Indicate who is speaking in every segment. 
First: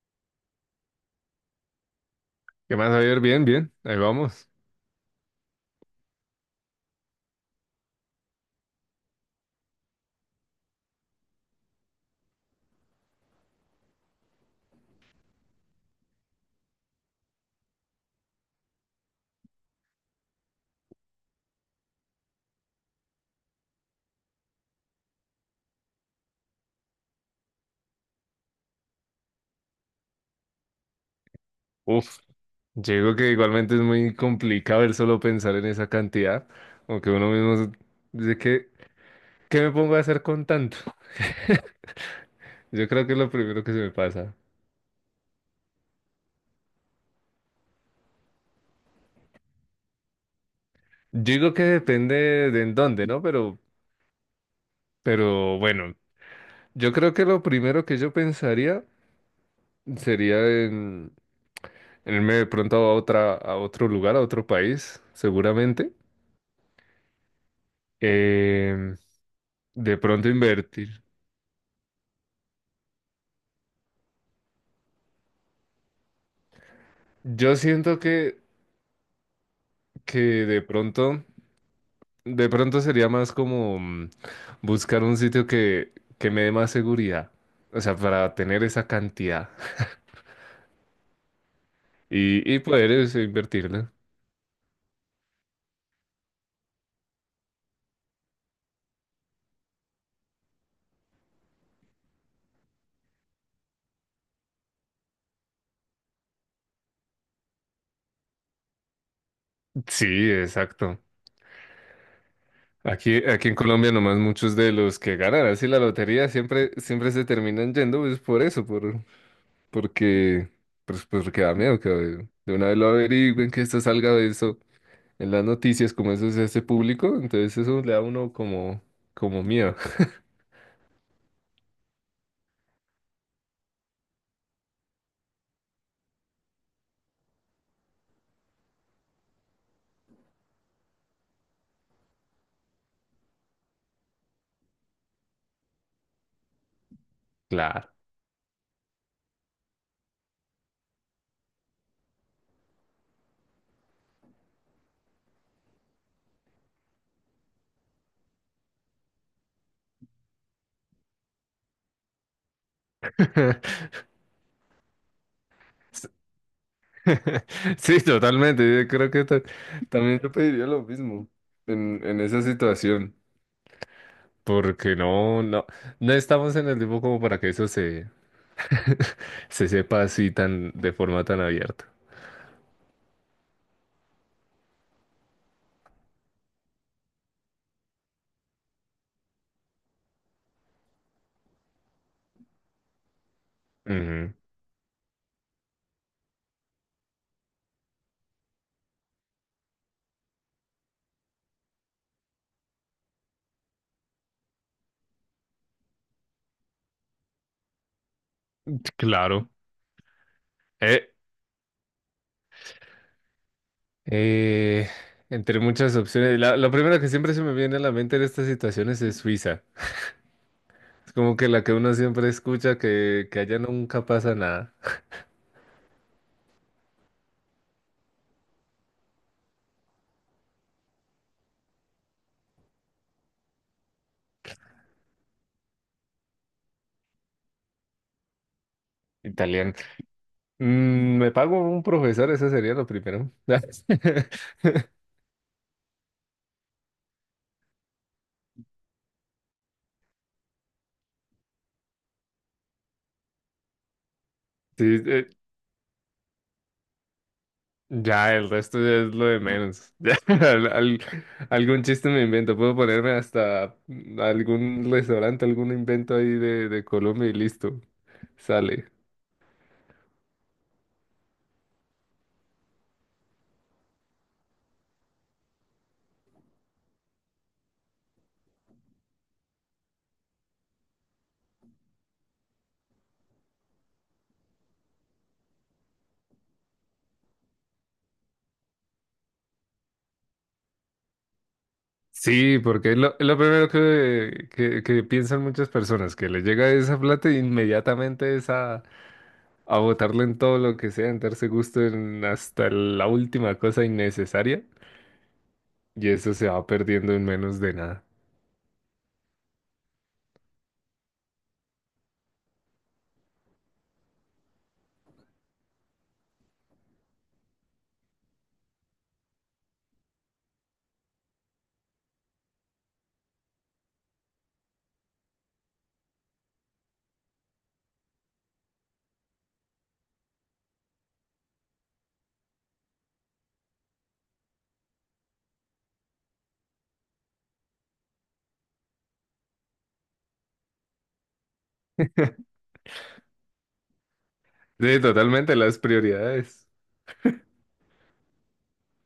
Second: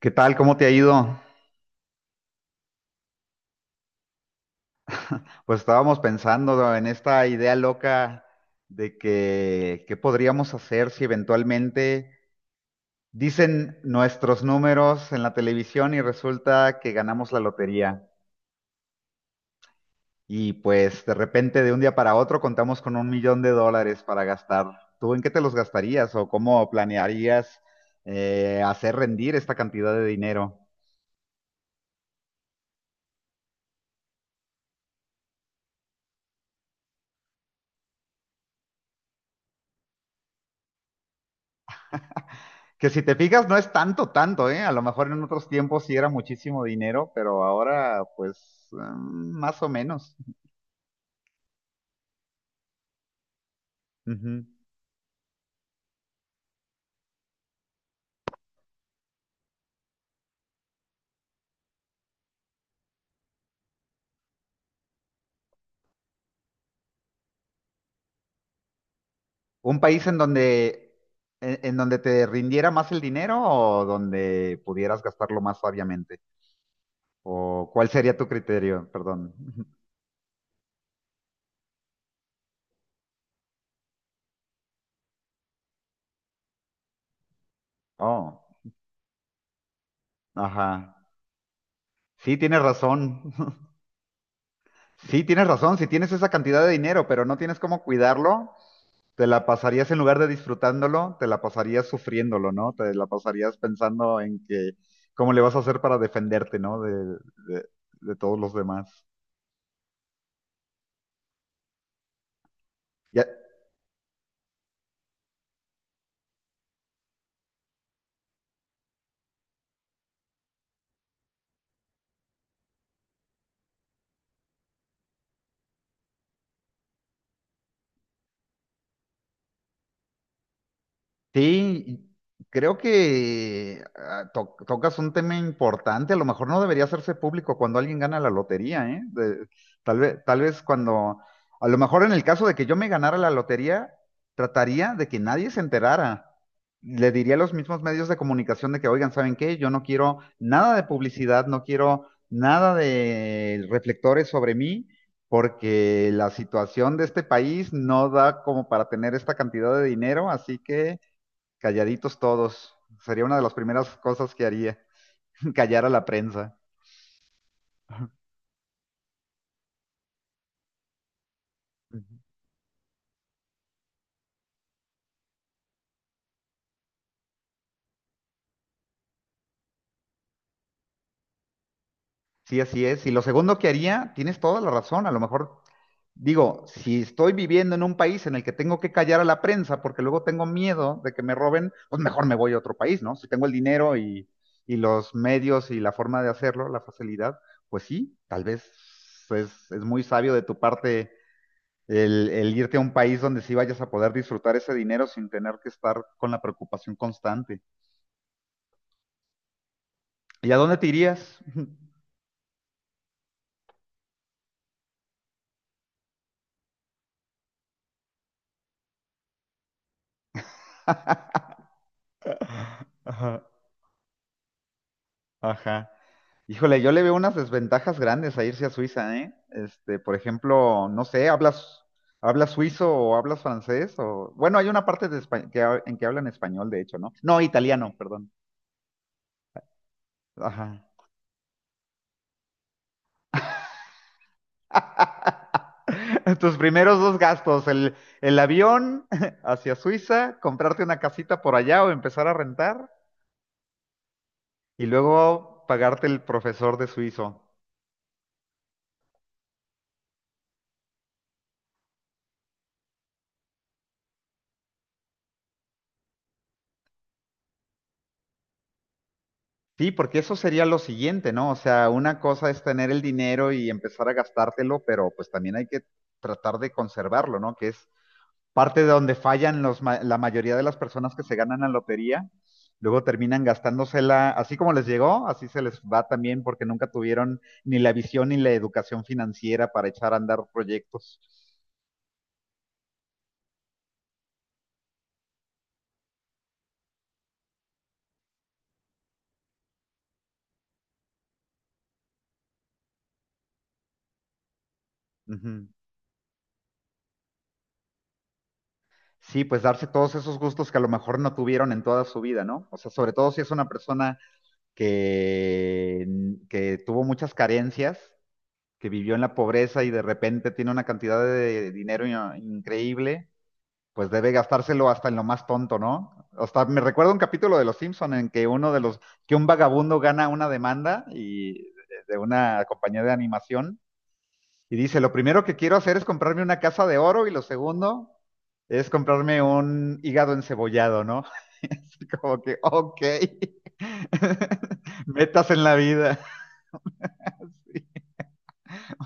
Speaker 1: ¿Qué tal? ¿Cómo te ha ido?
Speaker 2: ¿Qué más, Javier? Bien, bien, ahí vamos.
Speaker 1: Pues estábamos pensando en esta idea loca de que qué podríamos hacer si eventualmente dicen nuestros números en la televisión y resulta que ganamos la lotería. Y pues de repente de un día para otro contamos con $1,000,000 para gastar. ¿Tú en qué te los gastarías o cómo planearías hacer rendir esta cantidad de dinero?
Speaker 2: Uf, yo digo que igualmente es muy complicado el solo pensar en esa cantidad, aunque dice que, ¿qué me pongo a hacer con tanto? Yo
Speaker 1: Que si
Speaker 2: creo que
Speaker 1: te
Speaker 2: es lo
Speaker 1: fijas, no
Speaker 2: primero
Speaker 1: es
Speaker 2: que se me
Speaker 1: tanto,
Speaker 2: pasa.
Speaker 1: tanto, ¿eh? A lo mejor en otros tiempos sí era muchísimo dinero, pero ahora, pues, más o menos.
Speaker 2: Yo digo que depende de en dónde, ¿no? Pero,
Speaker 1: Ujú.
Speaker 2: pero bueno, yo creo que lo primero que yo pensaría sería en, en irme de pronto a a otro lugar, a otro país, seguramente. Em,
Speaker 1: ¿Un
Speaker 2: de
Speaker 1: país en
Speaker 2: pronto invertir.
Speaker 1: donde, en donde te rindiera más el dinero o donde pudieras gastarlo más sabiamente?
Speaker 2: Yo
Speaker 1: ¿O cuál
Speaker 2: siento
Speaker 1: sería tu
Speaker 2: que
Speaker 1: criterio? Perdón.
Speaker 2: que de pronto, de pronto sería más como buscar un sitio que me dé más seguridad, o sea, para
Speaker 1: Oh,
Speaker 2: tener esa cantidad
Speaker 1: ajá. Sí,
Speaker 2: y
Speaker 1: tienes
Speaker 2: poder eso,
Speaker 1: razón.
Speaker 2: invertirla.
Speaker 1: Sí, tienes razón. Si tienes esa cantidad de dinero, pero no tienes cómo cuidarlo, te la pasarías en lugar de disfrutándolo, te la pasarías sufriéndolo, ¿no? Te la pasarías pensando en que cómo le vas a hacer para defenderte, ¿no? De- de todos los demás.
Speaker 2: Sí, exacto. Aquí,
Speaker 1: Y,
Speaker 2: aquí en Colombia nomás muchos de los que ganan así la lotería siempre, siempre se terminan yendo, pues por eso, porque, pues, porque da miedo que de una vez lo averigüen, que esto salga de eso en las noticias, como eso se hace público, entonces eso le da a uno como, como miedo.
Speaker 1: Sí, creo que tocas un tema importante. A lo mejor no debería hacerse público cuando alguien gana la lotería, ¿eh? Tal vez, a lo mejor en el caso de que yo me ganara la lotería, trataría de que nadie se enterara. Le diría a los mismos
Speaker 2: Claro.
Speaker 1: medios de comunicación de que, oigan, ¿saben qué? Yo no quiero nada de publicidad, no quiero nada de reflectores sobre mí, porque la situación de este país no da como para tener esta cantidad de dinero, así que calladitos todos. Sería una de las primeras cosas que haría, callar a la prensa.
Speaker 2: Sí, totalmente. Yo creo que también yo pediría lo mismo en esa situación. Porque no estamos en el tiempo como para que eso se sepa así tan, de forma tan abierta.
Speaker 1: Sí, así es. Y lo segundo que haría, tienes toda la razón, a lo mejor digo, si estoy viviendo en un país en el que tengo que callar a la prensa porque luego tengo miedo de que me roben, pues mejor me voy a otro país, ¿no? Si tengo el dinero
Speaker 2: Ujú.
Speaker 1: y los medios y la forma de hacerlo, la facilidad, pues sí, tal vez es muy sabio de tu parte el irte a un país donde sí vayas a poder disfrutar ese dinero sin tener que estar con la preocupación constante.
Speaker 2: Claro.
Speaker 1: ¿Y a dónde te
Speaker 2: Eh,
Speaker 1: irías?
Speaker 2: eh, entre muchas opciones. La primera que siempre se me viene a la mente en estas situaciones es Suiza. Es como que la que uno siempre escucha que
Speaker 1: Ajá,
Speaker 2: allá nunca pasa nada.
Speaker 1: ajá. Híjole, yo le veo unas desventajas grandes a irse a Suiza, ¿eh? Este, por ejemplo, no sé, hablas suizo o hablas francés o, bueno, hay una parte de en que hablan español, de hecho, ¿no? No, italiano, perdón. Ajá.
Speaker 2: Mm, me pago un profesor, eso sería lo primero.
Speaker 1: Tus primeros dos gastos, el avión hacia Suiza, comprarte una casita por allá o empezar a rentar
Speaker 2: Sí,
Speaker 1: y luego pagarte el profesor de suizo.
Speaker 2: ya, el resto ya es lo de menos. Ya, algún chiste me invento, puedo ponerme hasta algún restaurante, algún invento ahí de Colombia y listo, sale.
Speaker 1: Sí, porque eso sería lo siguiente, ¿no? O sea, una cosa es tener el dinero y empezar a gastártelo, pero pues también hay que tratar de conservarlo, ¿no? Que es parte de donde fallan la mayoría de las personas que se ganan la lotería. Luego terminan gastándosela, así como les llegó, así se les va también porque nunca tuvieron ni la visión ni la educación financiera para echar a andar proyectos.
Speaker 2: Sí, porque es es lo primero que piensan muchas personas, que les llega esa plata e inmediatamente es a botarla en todo lo que sea, en darse gusto en hasta la última cosa innecesaria.
Speaker 1: Ujú.
Speaker 2: Y eso se va perdiendo en menos de nada.
Speaker 1: Sí, pues darse todos esos gustos que a lo mejor no tuvieron en toda su vida, ¿no? O sea, sobre todo si es una persona que, que tuvo muchas carencias, que vivió en la pobreza y de repente tiene una cantidad de dinero increíble, pues debe gastárselo hasta en lo más tonto, ¿no? Hasta me recuerdo un capítulo de Los Simpson en que que un vagabundo gana una demanda de una compañía de animación y dice, lo primero que quiero hacer es comprarme una casa de oro y lo segundo es comprarme un hígado encebollado, ¿no? Así como que, ok,
Speaker 2: Sí,
Speaker 1: metas
Speaker 2: totalmente,
Speaker 1: en la
Speaker 2: las
Speaker 1: vida.
Speaker 2: prioridades.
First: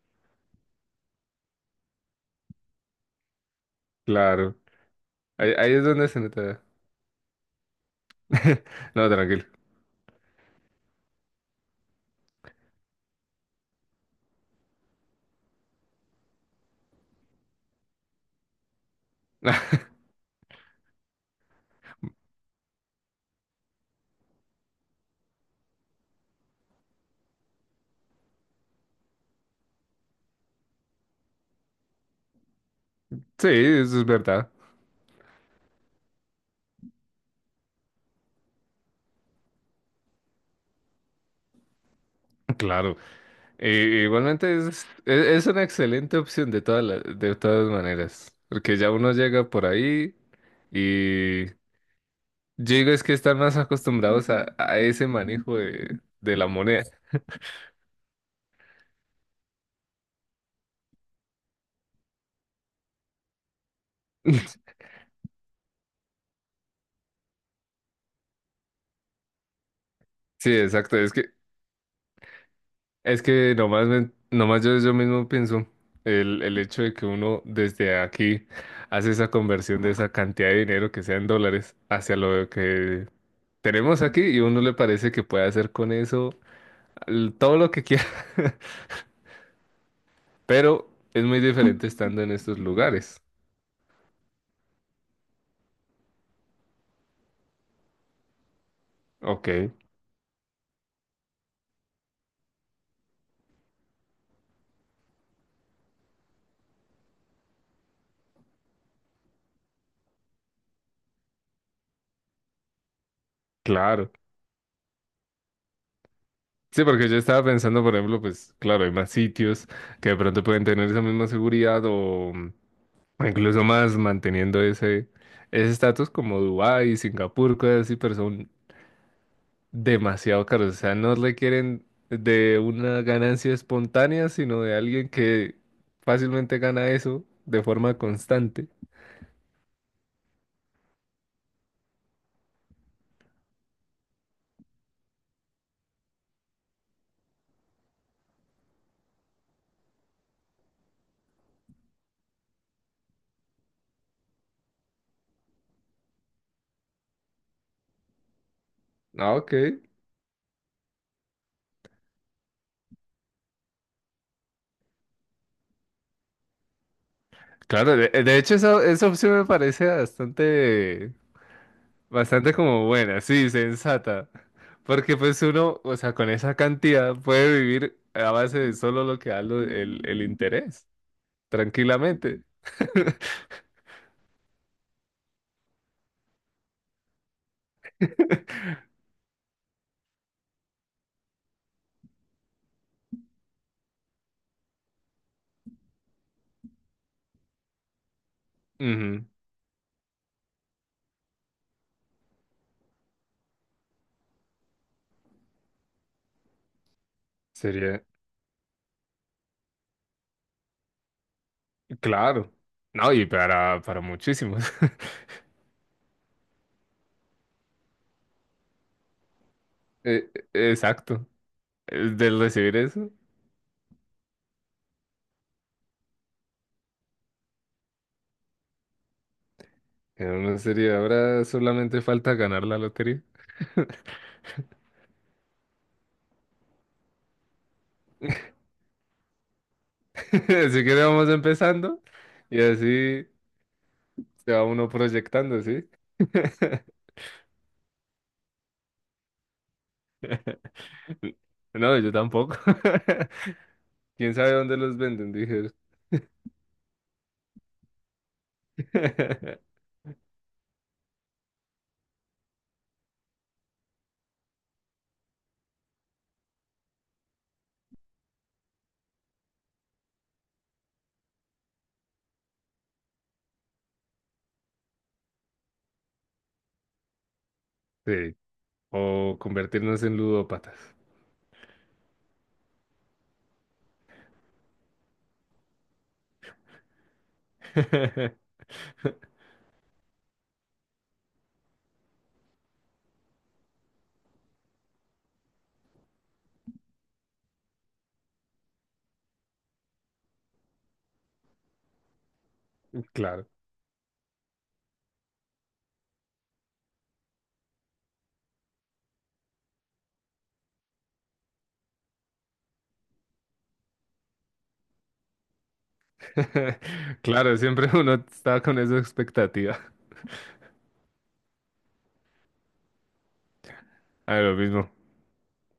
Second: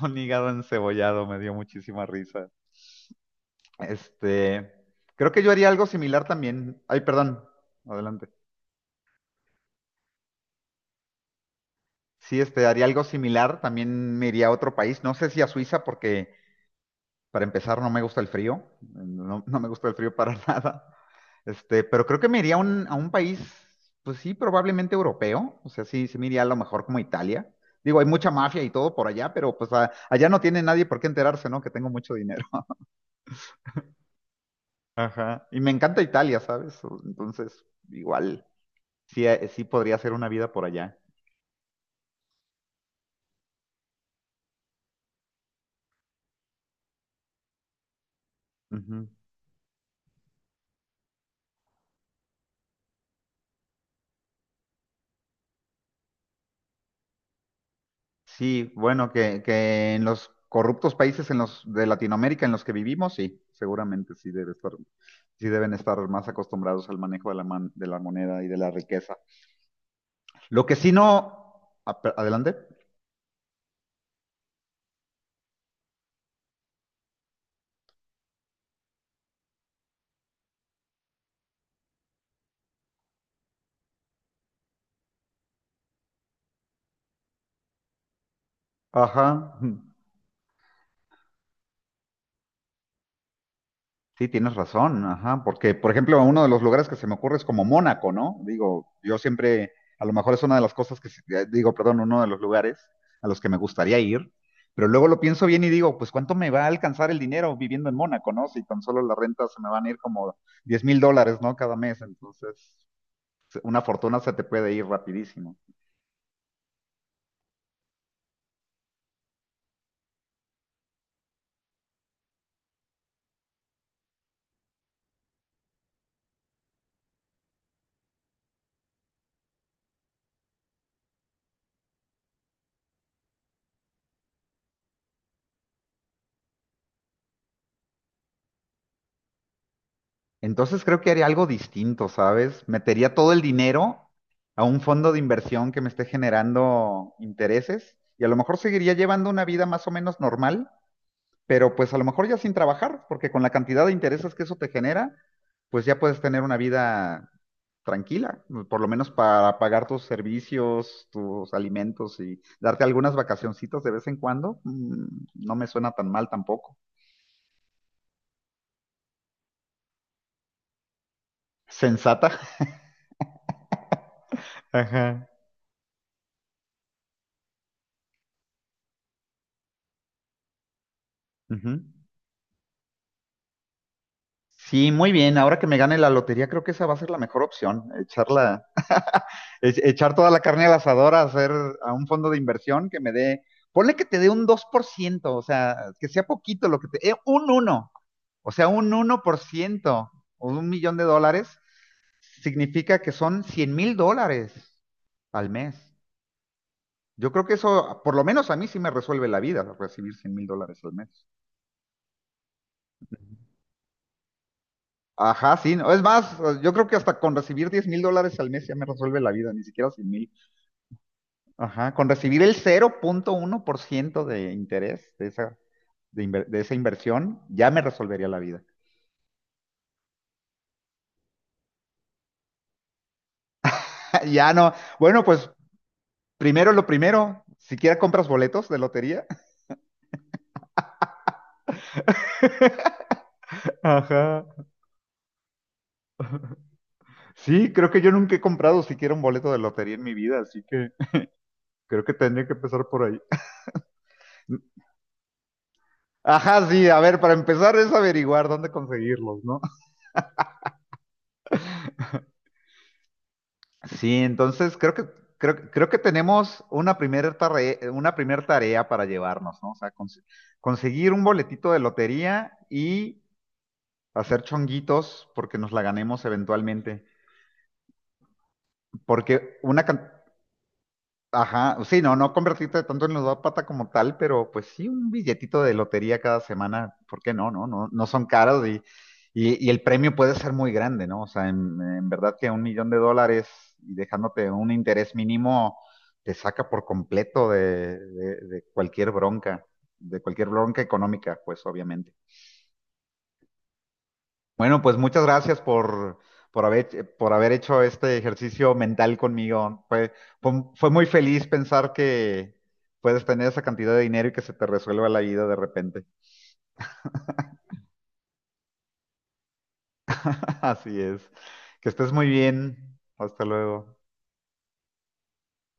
Speaker 1: Un hígado encebollado me dio muchísima risa.
Speaker 2: Claro.
Speaker 1: Este, creo que yo
Speaker 2: Ahí,
Speaker 1: haría
Speaker 2: ahí es
Speaker 1: algo
Speaker 2: donde se
Speaker 1: similar
Speaker 2: nota.
Speaker 1: también. Ay, perdón, adelante.
Speaker 2: No, tranquilo.
Speaker 1: Sí, este, haría algo similar. También me iría a otro país. No sé si a Suiza porque para empezar, no me gusta el frío. No, no me gusta el frío para nada. Este, pero creo que me iría a a un país, pues sí, probablemente europeo. O sea, sí me iría a lo mejor como Italia. Digo, hay mucha mafia y todo por allá, pero pues allá no tiene nadie por qué enterarse, ¿no? Que tengo mucho dinero.
Speaker 2: Sí, eso es verdad.
Speaker 1: Ajá. Y me encanta Italia, ¿sabes? Entonces, igual, sí, sí podría hacer una vida por allá.
Speaker 2: Claro. Igualmente es una excelente opción de de todas maneras. Porque ya
Speaker 1: Ujú.
Speaker 2: uno llega por ahí y yo digo es que están más acostumbrados a ese manejo de la moneda.
Speaker 1: Sí, bueno, que en los corruptos países en los de Latinoamérica en los que vivimos, sí, seguramente sí debe estar, sí deben estar más acostumbrados al manejo de de la moneda y de la riqueza.
Speaker 2: Sí,
Speaker 1: Lo que sí
Speaker 2: exacto.
Speaker 1: no, Adelante.
Speaker 2: Es que nomás, nomás yo mismo pienso el hecho de que uno desde aquí hace esa conversión de esa cantidad de dinero que sea en dólares hacia lo que tenemos aquí y uno le parece que puede hacer con eso todo lo que quiera,
Speaker 1: Ajá.
Speaker 2: pero es muy diferente estando en estos lugares.
Speaker 1: Sí, tienes razón, ajá, porque por ejemplo uno de los lugares que se me ocurre es como Mónaco, ¿no? Digo, yo
Speaker 2: Ok,
Speaker 1: siempre, a lo mejor es una de las cosas que, digo, perdón, uno de los lugares a los que me gustaría ir, pero luego lo pienso bien y digo, pues ¿cuánto me va a alcanzar el dinero viviendo en Mónaco, ¿no? Si tan solo la renta se me van a ir como $10,000, ¿no? Cada mes, entonces una
Speaker 2: claro.
Speaker 1: fortuna se te puede ir rapidísimo.
Speaker 2: Sí, porque yo estaba pensando, por ejemplo, pues claro, hay más sitios que de pronto pueden tener esa misma seguridad o mm, o incluso más manteniendo ese estatus como Dubái, Singapur, cosas así, pero son demasiado caros. O sea, no requieren de una ganancia espontánea, sino de alguien que fácilmente gana eso de forma constante.
Speaker 1: Entonces creo que haría algo distinto, ¿sabes? Metería todo el dinero a un fondo de inversión que me esté generando intereses y a lo mejor seguiría llevando una vida más o menos normal, pero pues a lo mejor ya sin trabajar, porque con la cantidad de intereses que eso te genera, pues ya puedes tener una vida tranquila, por lo menos
Speaker 2: Ah, ok.
Speaker 1: para pagar tus servicios, tus alimentos y darte algunas vacacioncitas de vez en cuando. No me suena tan mal tampoco.
Speaker 2: Claro, de hecho esa opción me parece bastante,
Speaker 1: Sensata.
Speaker 2: bastante como buena, sí, sensata. Porque
Speaker 1: Ajá.
Speaker 2: pues uno, o sea, con esa cantidad puede vivir a base de solo lo que da el interés.
Speaker 1: Ujú.
Speaker 2: Tranquilamente.
Speaker 1: Sí, muy bien. Ahora que me gane la lotería, creo que esa va a ser la mejor opción. Echarla, echar toda la carne al asador, a hacer a un fondo de inversión que me dé, ponle que te dé un 2%, o sea, que sea poquito lo que te, un uno, o sea, un
Speaker 2: Ujú.
Speaker 1: 1% o $1,000,000 significa que son $100,000 al mes. Yo creo que eso,
Speaker 2: Sería,
Speaker 1: por lo menos a mí sí me resuelve la vida, recibir $100,000 al mes.
Speaker 2: claro. No, y para muchísimos.
Speaker 1: Ajá, sí, no, es más, yo creo que hasta con recibir $10,000 al mes ya me resuelve la vida, ni siquiera 100 mil.
Speaker 2: E- Exacto.
Speaker 1: Ajá, con
Speaker 2: Del
Speaker 1: recibir el
Speaker 2: recibir eso,
Speaker 1: 0.1% de interés de esa, de esa inversión, ya me resolvería la vida.
Speaker 2: en una serie ahora solamente falta ganar la lotería.
Speaker 1: Ya no, bueno, pues primero lo primero, siquiera compras boletos de lotería.
Speaker 2: Así que vamos empezando y así
Speaker 1: Ajá.
Speaker 2: se va uno proyectando, ¿sí?
Speaker 1: Sí, creo que yo nunca he comprado siquiera un boleto de lotería en mi vida, así que
Speaker 2: No,
Speaker 1: creo
Speaker 2: yo
Speaker 1: que tendría que
Speaker 2: tampoco.
Speaker 1: empezar por ahí.
Speaker 2: ¿Quién sabe dónde los venden? Dije.
Speaker 1: Ajá, sí, a ver, para empezar es averiguar dónde conseguirlos, ¿no? Sí, entonces creo que, creo que tenemos una primera tarea, una primer tarea para llevarnos, ¿no? O sea, conseguir un boletito de lotería y hacer chonguitos porque nos la ganemos eventualmente.
Speaker 2: Sí. O
Speaker 1: Porque una,
Speaker 2: convertirnos
Speaker 1: can-
Speaker 2: en ludópatas.
Speaker 1: Ajá, sí, no, no convertirte tanto en ludópata como tal, pero pues sí, un billetito de lotería cada semana, ¿por qué no? No, no, no son caros y, y el premio puede ser muy grande, ¿no? O sea, en verdad que un millón de dólares y dejándote un interés mínimo te saca por completo de, de cualquier bronca económica, pues obviamente.
Speaker 2: Claro.
Speaker 1: Bueno, pues muchas gracias por haber hecho este ejercicio mental conmigo. Fue muy feliz pensar que puedes tener esa cantidad de dinero y que se te resuelva la vida de repente.
Speaker 2: Claro, siempre uno está con esa expectativa.
Speaker 1: Así es. Que estés muy bien. Hasta luego.
Speaker 2: A lo mismo.